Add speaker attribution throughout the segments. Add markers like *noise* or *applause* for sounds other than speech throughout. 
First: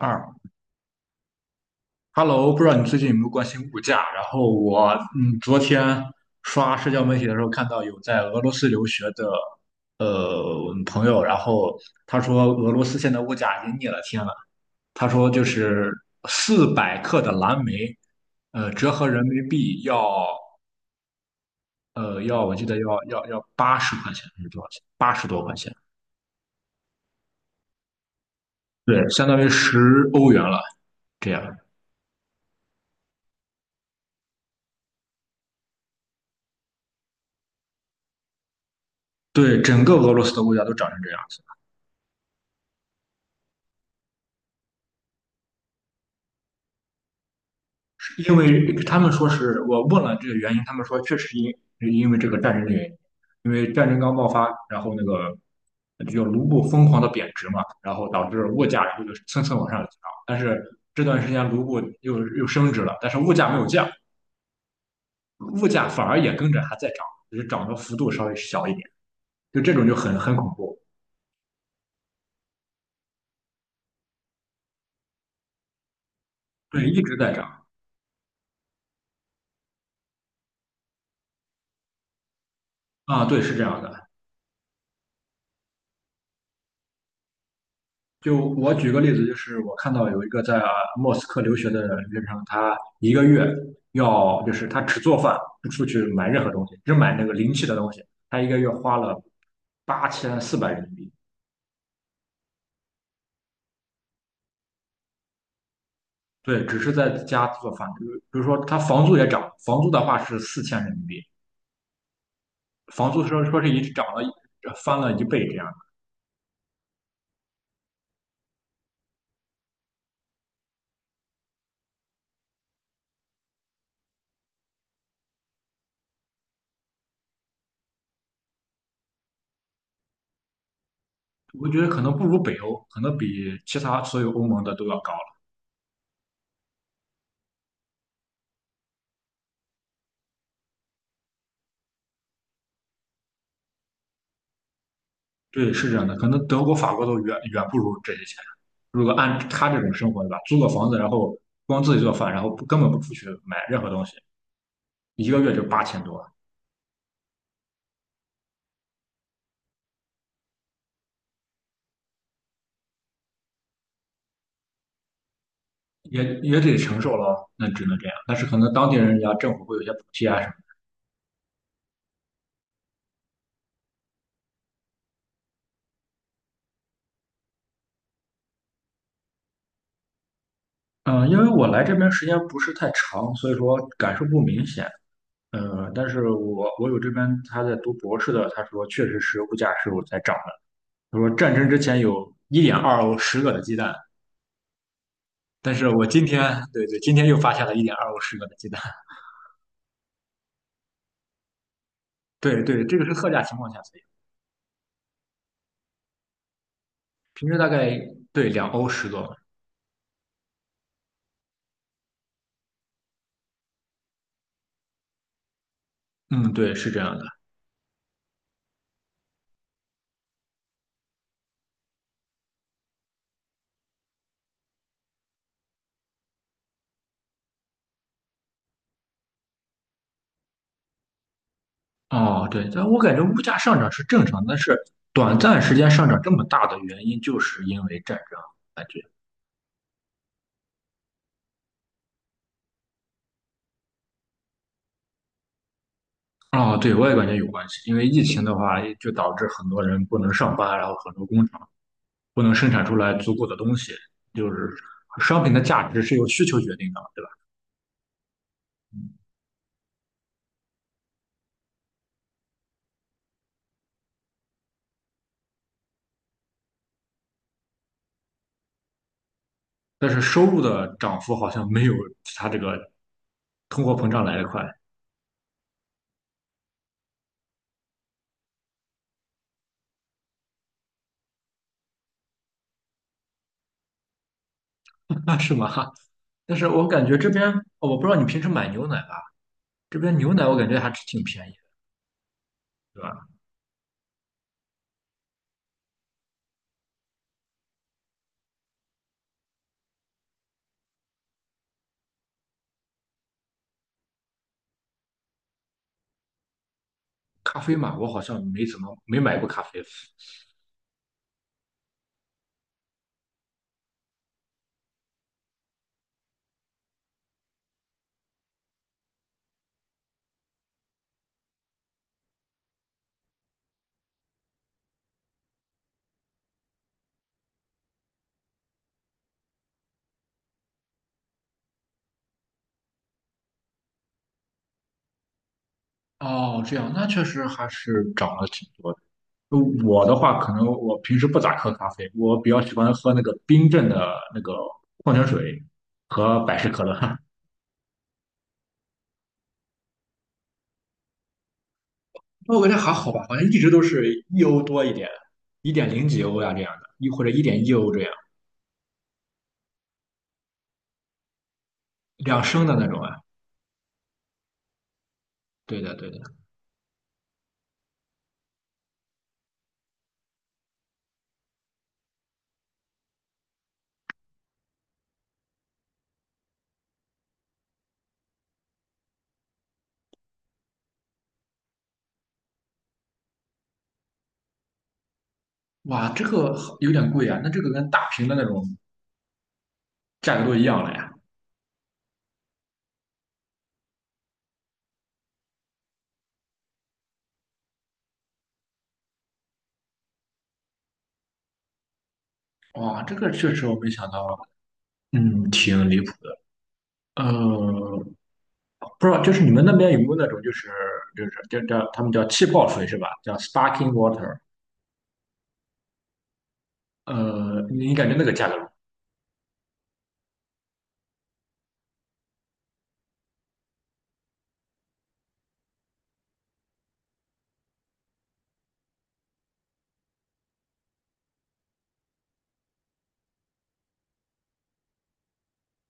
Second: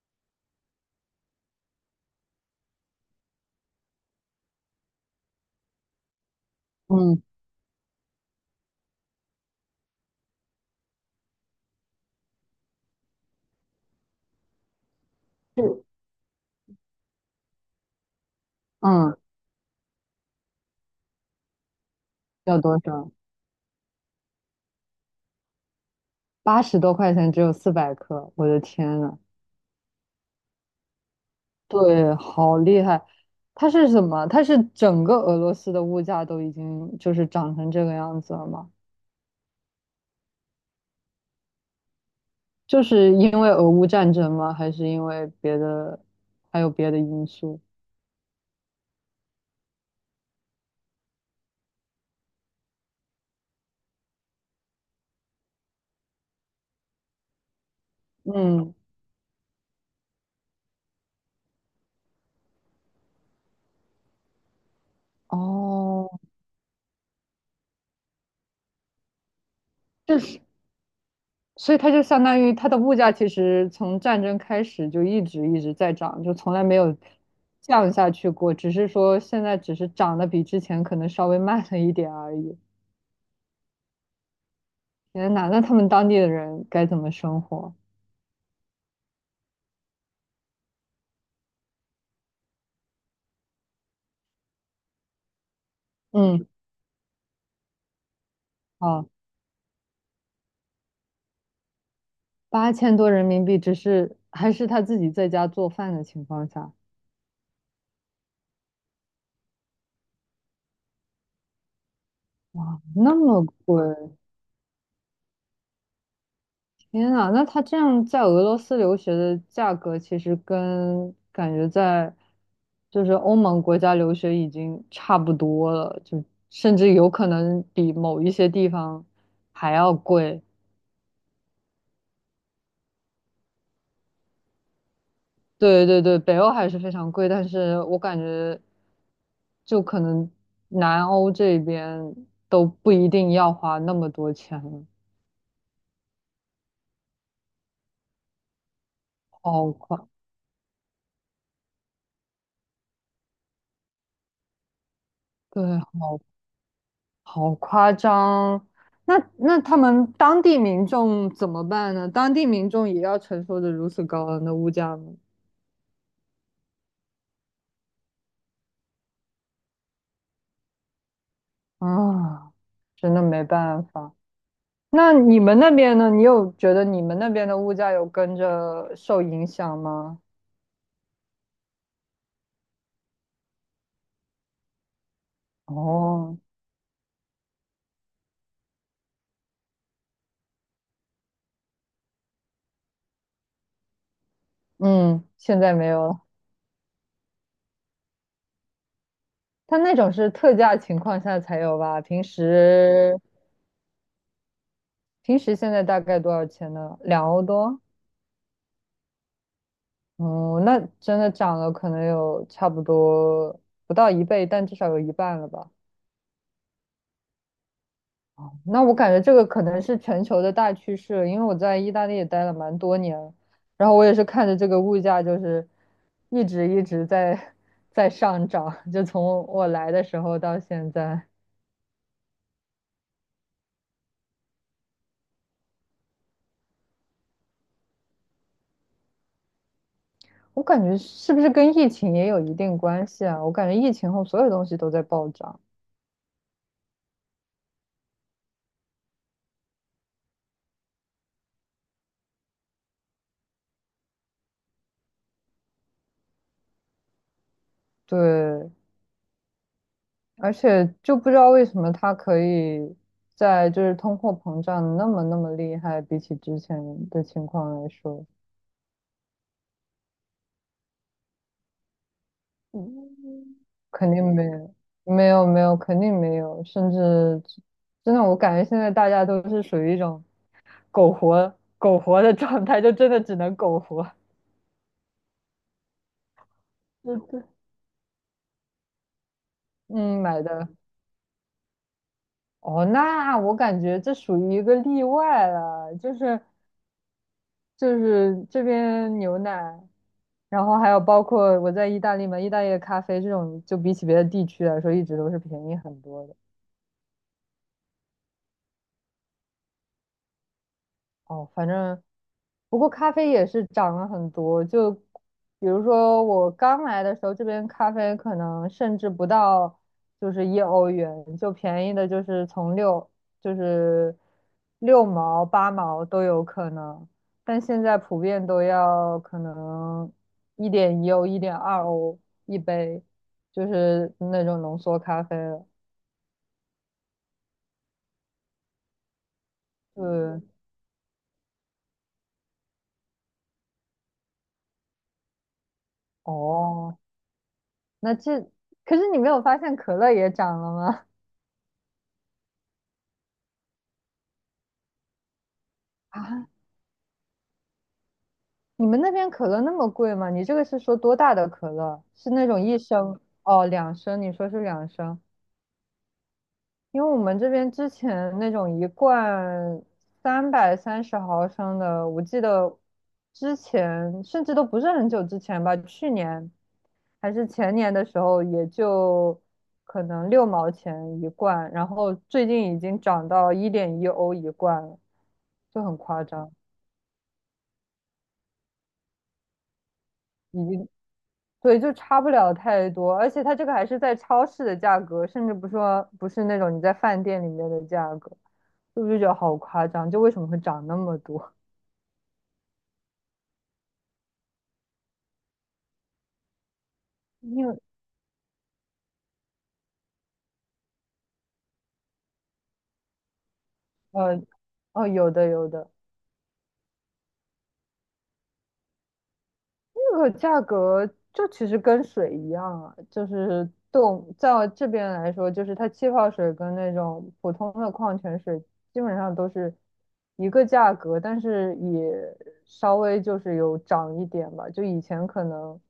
Speaker 1: 二，Hello，不知道你最近有没有关心物价？然后我昨天刷社交媒
Speaker 2: 嗯，
Speaker 1: 体的时候看到有在俄罗斯留学的，朋友，然后他说俄罗斯现在物价已经逆了天了。他说就
Speaker 2: 是，
Speaker 1: 是400克的蓝莓，折合
Speaker 2: 嗯，
Speaker 1: 人民币要，要我
Speaker 2: 要
Speaker 1: 记得
Speaker 2: 多
Speaker 1: 要
Speaker 2: 少？
Speaker 1: 要要80块钱还是多少钱？80多块钱，
Speaker 2: 八十多块钱只有400克，我的天
Speaker 1: 对，
Speaker 2: 呐，
Speaker 1: 相当于10欧元了。这样，
Speaker 2: 对，好厉害！它是什么？它是整个俄罗斯的物价都已经就是涨成这个样子了吗？
Speaker 1: 对，整个俄罗斯的物价都涨成这样。
Speaker 2: 就是因为俄乌战争吗？还是因为别的，还有别的因素？
Speaker 1: 因为他们说是我问了这个原因，他们说确实因为这个战争的原因，因为战争刚爆发，然后那个就卢布疯狂的贬值嘛，然后导致物
Speaker 2: 嗯，
Speaker 1: 价然后就蹭蹭往上涨，但是这段时间卢布又升值了，但是物价没有降，物价反
Speaker 2: 哦，
Speaker 1: 而也跟着还在涨，只是涨的幅度稍微小一点，就这种就很
Speaker 2: 这
Speaker 1: 很
Speaker 2: 是。
Speaker 1: 恐怖。
Speaker 2: 所以它就相当于它的物价其实从战争开始就一直一直在涨，就从来没
Speaker 1: 对，
Speaker 2: 有
Speaker 1: 一直在涨
Speaker 2: 降下去过，只是说现在只是涨得比之前可能稍微慢了一点而已。
Speaker 1: 啊。对，是这样的。
Speaker 2: 天呐，那他们当地的人该怎么生活？
Speaker 1: 就我举个例子，就是我看到有一个在莫斯科留学的留学生，他一个月要就是他只做饭，不出去买任
Speaker 2: 嗯，
Speaker 1: 何东西，只买那个临期的东西，他一个月花
Speaker 2: 哦，
Speaker 1: 了8,400人民币。
Speaker 2: 八千多人民币，只是还是他自己在家做饭的情况
Speaker 1: 对，
Speaker 2: 下，
Speaker 1: 只是在家做饭，比如说他房租也涨，房租的话是4,000人民币，
Speaker 2: 哇，
Speaker 1: 房
Speaker 2: 那
Speaker 1: 租说
Speaker 2: 么
Speaker 1: 说是
Speaker 2: 贵，
Speaker 1: 一涨了翻了一倍这样的。
Speaker 2: 天呐，那他这样在俄罗斯留学的价格，其实跟感觉在就是欧盟国家留学已经差不多了，就甚至有可能比某一些地方还要贵。
Speaker 1: 我觉得可能不如北欧，可能比其他所有欧盟的都要高。
Speaker 2: 对对对，北欧还是非常贵，但是我感觉就可能南欧这边都不一定要花那么多钱了，
Speaker 1: 对，是这样的，可能德国、法国都远远不如这些钱。如果按他
Speaker 2: 好
Speaker 1: 这种
Speaker 2: 快，
Speaker 1: 生活，对吧？租个房子，然后光自己做饭，然后不根本不出去买任何东西，一个月就
Speaker 2: 对，
Speaker 1: 8,000多，
Speaker 2: 好夸张！那他们当地民众怎么办呢？当地民众也要承受着如此高昂的物价吗？
Speaker 1: 也得承受了，那只能这样。但是可能当地人家政府会有一些补贴啊什么。
Speaker 2: 啊，真的没办法。那你们那边呢？你有觉得你们那边的物价有跟着受影响吗？
Speaker 1: 嗯，因为我来这边时间不是太长，所以说感受不明显。但是
Speaker 2: 哦，
Speaker 1: 我有这边他在读博士的，他说确实是物价是有在涨的。他说战争之前有一点二欧十个的鸡蛋，
Speaker 2: 嗯，现在
Speaker 1: 但
Speaker 2: 没
Speaker 1: 是我
Speaker 2: 有了。
Speaker 1: 今天，对对，今天又发现了一点二欧十个的鸡蛋。
Speaker 2: 它那种是特价情况下才有吧？平
Speaker 1: *laughs* 对对，这个是
Speaker 2: 时
Speaker 1: 特价情况下才有，
Speaker 2: 平时现在大概多少钱呢？两欧
Speaker 1: 平时大
Speaker 2: 多？
Speaker 1: 概对2欧10个。
Speaker 2: 哦，那真的涨了，可能有差不多不到一倍，但至少有一半了吧？
Speaker 1: 嗯，对，是这样的。
Speaker 2: 那我感觉这个可能是全球的大趋势，因为我在意大利也待了蛮多年了，然后我也是看着这个物价就是一直一直在 *laughs* 在上涨，就从我来的时候到现在，
Speaker 1: 哦，对，但我感觉物价上涨是正常的但是短暂时间上涨这么大的原因，就是因为战争，感觉。
Speaker 2: 我感觉是不是跟疫情也有一定关系啊？我感觉疫情后所有东西都在暴涨，
Speaker 1: 哦，对，我也感觉有关系，因为疫情的话，就导致很多人不能上班，然后很多工厂不能生产出来足够的东西，就是商品的价值是由需求决定的。对吧？
Speaker 2: 对，而且就不知道为什么它可以在就是通货膨胀那么那么厉害，比起之前的情况来说，
Speaker 1: 但是收入的涨幅好像没有它这个
Speaker 2: 嗯，
Speaker 1: 通货膨
Speaker 2: 肯定
Speaker 1: 胀来得
Speaker 2: 没
Speaker 1: 快。
Speaker 2: 有，没有没有，肯定没有，甚至真的我感觉现在大家都是属于一种苟活苟活的状态，就真的只能苟活。
Speaker 1: *laughs* 是吗？但是我感觉
Speaker 2: 对
Speaker 1: 这
Speaker 2: 对，
Speaker 1: 边，哦我不知道你平时买牛奶吧，这边
Speaker 2: 嗯，
Speaker 1: 牛
Speaker 2: 买
Speaker 1: 奶我感
Speaker 2: 的。
Speaker 1: 觉还是挺便宜的，
Speaker 2: 哦，
Speaker 1: 对吧？
Speaker 2: 那我感觉这属于一个例外了，就是这边牛奶，然后还有包括我在意大利嘛，意大利的咖啡这种，就比起别的地区来说，一直都是便宜很多的。
Speaker 1: 咖啡嘛，我好像没怎么没买过咖啡。
Speaker 2: 哦，反正不过咖啡也是涨了很多，就比如说我刚来的时候，这边咖啡可能甚至不到就是1欧元，就便宜的就是从六就是六毛八毛都有可能，但现在普遍都要可能1.1欧1.2欧一杯，就是那种浓缩咖啡了。
Speaker 1: 哦，这样，那确实还是涨了挺多的。呃我的话，
Speaker 2: 对，
Speaker 1: 可能我平时不咋喝咖啡，我比较喜欢喝那个冰镇的那个矿泉水和百事可
Speaker 2: 哦，
Speaker 1: 乐。*laughs*
Speaker 2: 那这可是你没有发现可乐也涨了吗？
Speaker 1: 我感觉还好吧，好像一直都是1欧多一点，一点零
Speaker 2: *laughs*
Speaker 1: 几欧
Speaker 2: 啊，
Speaker 1: 呀，这样的，一或者1.1欧这样，
Speaker 2: 你们那边可乐那么贵吗？你这个是说多大的可乐？是
Speaker 1: 两
Speaker 2: 那种
Speaker 1: 升的
Speaker 2: 一
Speaker 1: 那种啊。
Speaker 2: 升？哦，两升？你说是两升？
Speaker 1: 对的，对的。
Speaker 2: 因为我们这边之前那种一罐330毫升的，我记得之前甚至都不是很久之前吧，去年还是前年的时候，也就可能六毛钱一罐，然后最近已经涨到一点一欧一罐了，就很
Speaker 1: 哇，
Speaker 2: 夸
Speaker 1: 这
Speaker 2: 张，
Speaker 1: 个好有点贵啊，那这个跟大瓶的那种价格都一
Speaker 2: 已
Speaker 1: 样
Speaker 2: 经
Speaker 1: 了呀。
Speaker 2: 对，就差不了太多，而且它这个还是在超市的价格，甚至不说不是那种你在饭店里面的价格，就不就觉得好夸张？就为什么会涨那么多？
Speaker 1: 哇，这个确实我没想到，嗯，挺离谱的。
Speaker 2: 因为
Speaker 1: 呃，不知道，就是你们那边有没有那种，就是就是叫他们叫气泡水是吧？叫 sparkling
Speaker 2: *laughs*
Speaker 1: water。
Speaker 2: 呃，哦，有的有的，
Speaker 1: 你感觉那个价格？
Speaker 2: 这个价格就其实跟水一样啊，就是对我们在这边来说，就是它气泡水跟那种普通的矿泉水基本上都是一个价格，但是也稍微就是有涨一点吧。就以前可能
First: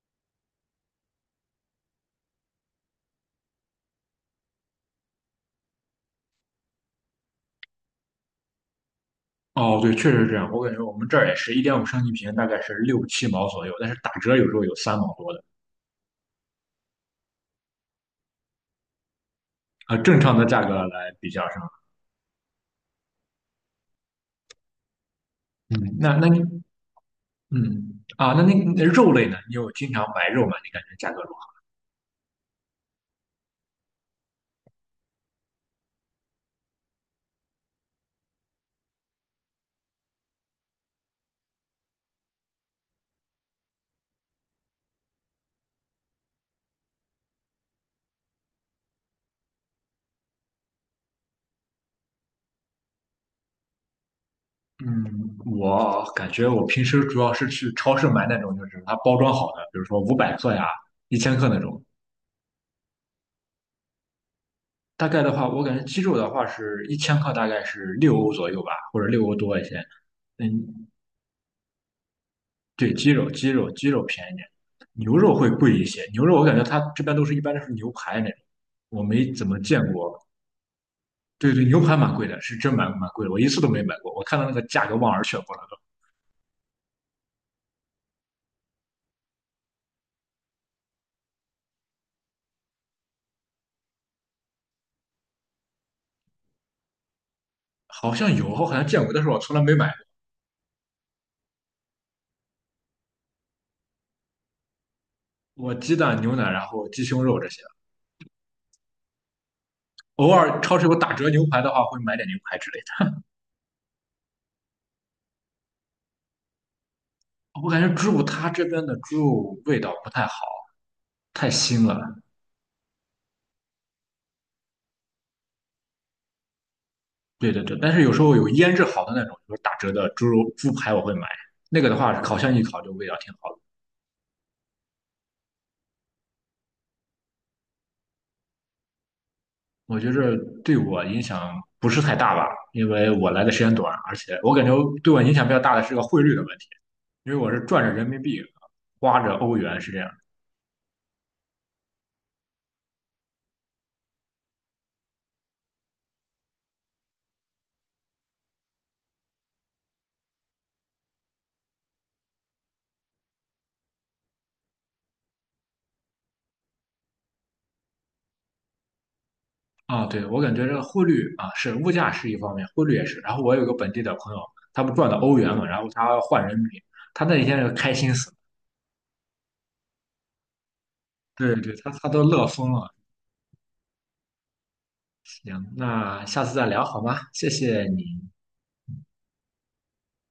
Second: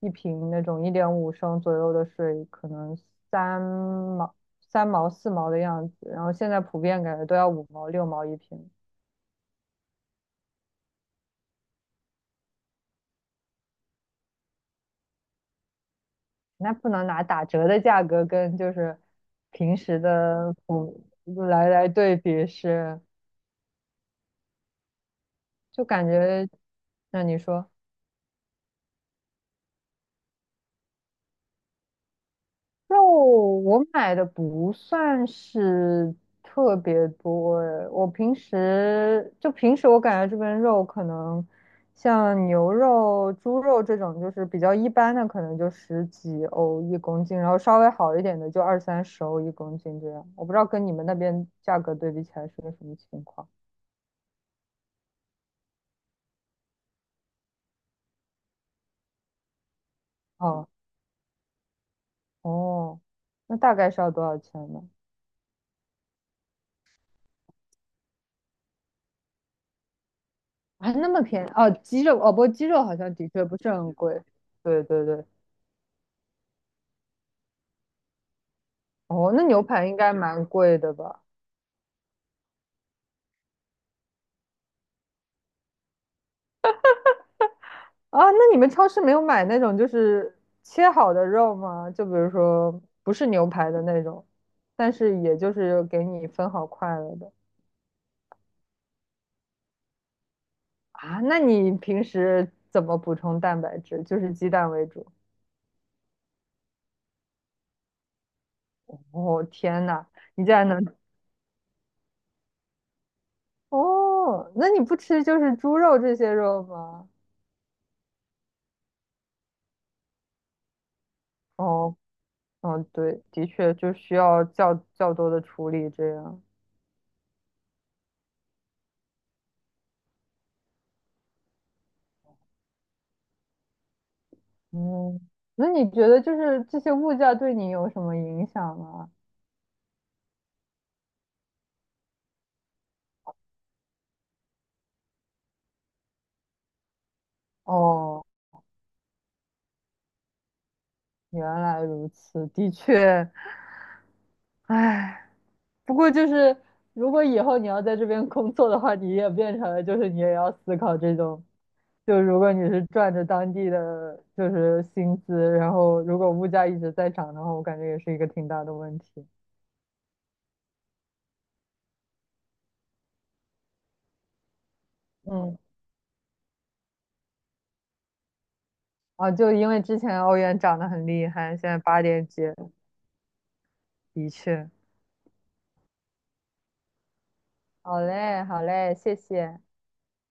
Speaker 2: 一瓶那种1.5升左右的水，可能三毛、三毛、四毛的样子，然后现在普遍感觉都要五毛、六毛一瓶。
Speaker 1: 哦，对，确实是这样。我感觉我们这儿也是1.5升一瓶，大概是6、7毛左右，但是打折有时候有3毛多的。
Speaker 2: 那不能拿打折的价格跟就是平时
Speaker 1: 正常的
Speaker 2: 的
Speaker 1: 价格
Speaker 2: 普
Speaker 1: 来比较上。
Speaker 2: 来来对比是，
Speaker 1: 嗯，
Speaker 2: 就感
Speaker 1: 那那你
Speaker 2: 觉，那你说
Speaker 1: 嗯啊，那肉类呢？你有经常买肉吗？你感觉价格如何？
Speaker 2: 肉我买的不算是特别多诶，我平时我感觉这边肉可能像牛肉、猪肉这种就是比较一般的，可能就十几欧一公斤，然后稍微好一点的就二三十欧一公斤这样，我不知道跟你们那边价格对比起来是个什么情况。
Speaker 1: 嗯，我感觉我平时主要是去超市买那种，就是它包装好的，比如说500克呀、
Speaker 2: 哦，
Speaker 1: 一千克那种。
Speaker 2: 哦，那大概是要多少钱呢？
Speaker 1: 大概的话，我感觉鸡肉的话是一千克，大概是六欧左右吧，或者六欧多一些。嗯，
Speaker 2: 还那么便宜哦，鸡肉哦，不过鸡肉
Speaker 1: 对，
Speaker 2: 好
Speaker 1: 鸡
Speaker 2: 像的
Speaker 1: 肉，
Speaker 2: 确
Speaker 1: 鸡
Speaker 2: 不
Speaker 1: 肉，
Speaker 2: 是
Speaker 1: 鸡
Speaker 2: 很
Speaker 1: 肉
Speaker 2: 贵。
Speaker 1: 便宜点，
Speaker 2: 对对
Speaker 1: 牛
Speaker 2: 对，
Speaker 1: 肉会贵一些。牛肉我感觉它这边都是一般都是牛排那种，我没
Speaker 2: 哦，那
Speaker 1: 怎么
Speaker 2: 牛
Speaker 1: 见
Speaker 2: 排应该
Speaker 1: 过
Speaker 2: 蛮贵的吧？
Speaker 1: 对对，牛排蛮贵的，是真蛮贵的，我一次都没买过。我看到那个价格望而却步了都。
Speaker 2: 啊，那你们超市没有买那种就是切好的肉吗？就比如说不是牛排的那种，但是也就是给你分好块了的。
Speaker 1: 好像有，我好像见过，但是我从来没买
Speaker 2: 啊？那你平时怎么补充蛋白质？就是鸡蛋为主。
Speaker 1: 过。我鸡蛋、牛奶，然后鸡胸肉这些，
Speaker 2: 哦，天呐，
Speaker 1: 偶
Speaker 2: 你竟
Speaker 1: 尔
Speaker 2: 然
Speaker 1: 超
Speaker 2: 能。
Speaker 1: 市有打折牛排的话，会买点牛排之类
Speaker 2: 哦？那你不吃就是猪肉这些肉吗？
Speaker 1: 的。我感觉猪肉它这边的猪肉味道不太好，太腥
Speaker 2: 哦，
Speaker 1: 了。
Speaker 2: 嗯，对，的确就需要较多的处理这样。
Speaker 1: 对对对，但是有时候有腌制好的那种，就是打折的猪肉猪排，我会买。那个的话，烤箱一烤就味道挺好的。
Speaker 2: 嗯，那你觉得就是这些物价对你有什么影响吗？
Speaker 1: 我觉着对我影响不是太大吧，因为我来的时间短，而且我感觉对我影响比较大的是个汇率的问题。因为我是赚着人民
Speaker 2: 哦，
Speaker 1: 币，花着欧元，是这样。
Speaker 2: 原来如此，的确，唉，不过就是如果以后你要在这边工作的话，你也变成了就是你也要思考这种，就如果你是赚着当地的就是薪资，然后如果物价一直在涨的话，我感觉也是一个挺大的问题。
Speaker 1: 啊，对，我感觉这个汇率啊，是物价是一方面，汇率也是。然后我有个本地的朋友，他不赚的欧元
Speaker 2: 嗯。
Speaker 1: 嘛，然后他换人民币，他那一天就开心死了。
Speaker 2: 啊，就因为之前欧元涨得很厉害，
Speaker 1: 对
Speaker 2: 现
Speaker 1: 对，
Speaker 2: 在
Speaker 1: 他
Speaker 2: 八
Speaker 1: 他都
Speaker 2: 点几，
Speaker 1: 乐疯了。
Speaker 2: 的确。
Speaker 1: 行，那下次再聊好吗？谢谢
Speaker 2: 好
Speaker 1: 你。
Speaker 2: 嘞，好嘞，谢谢。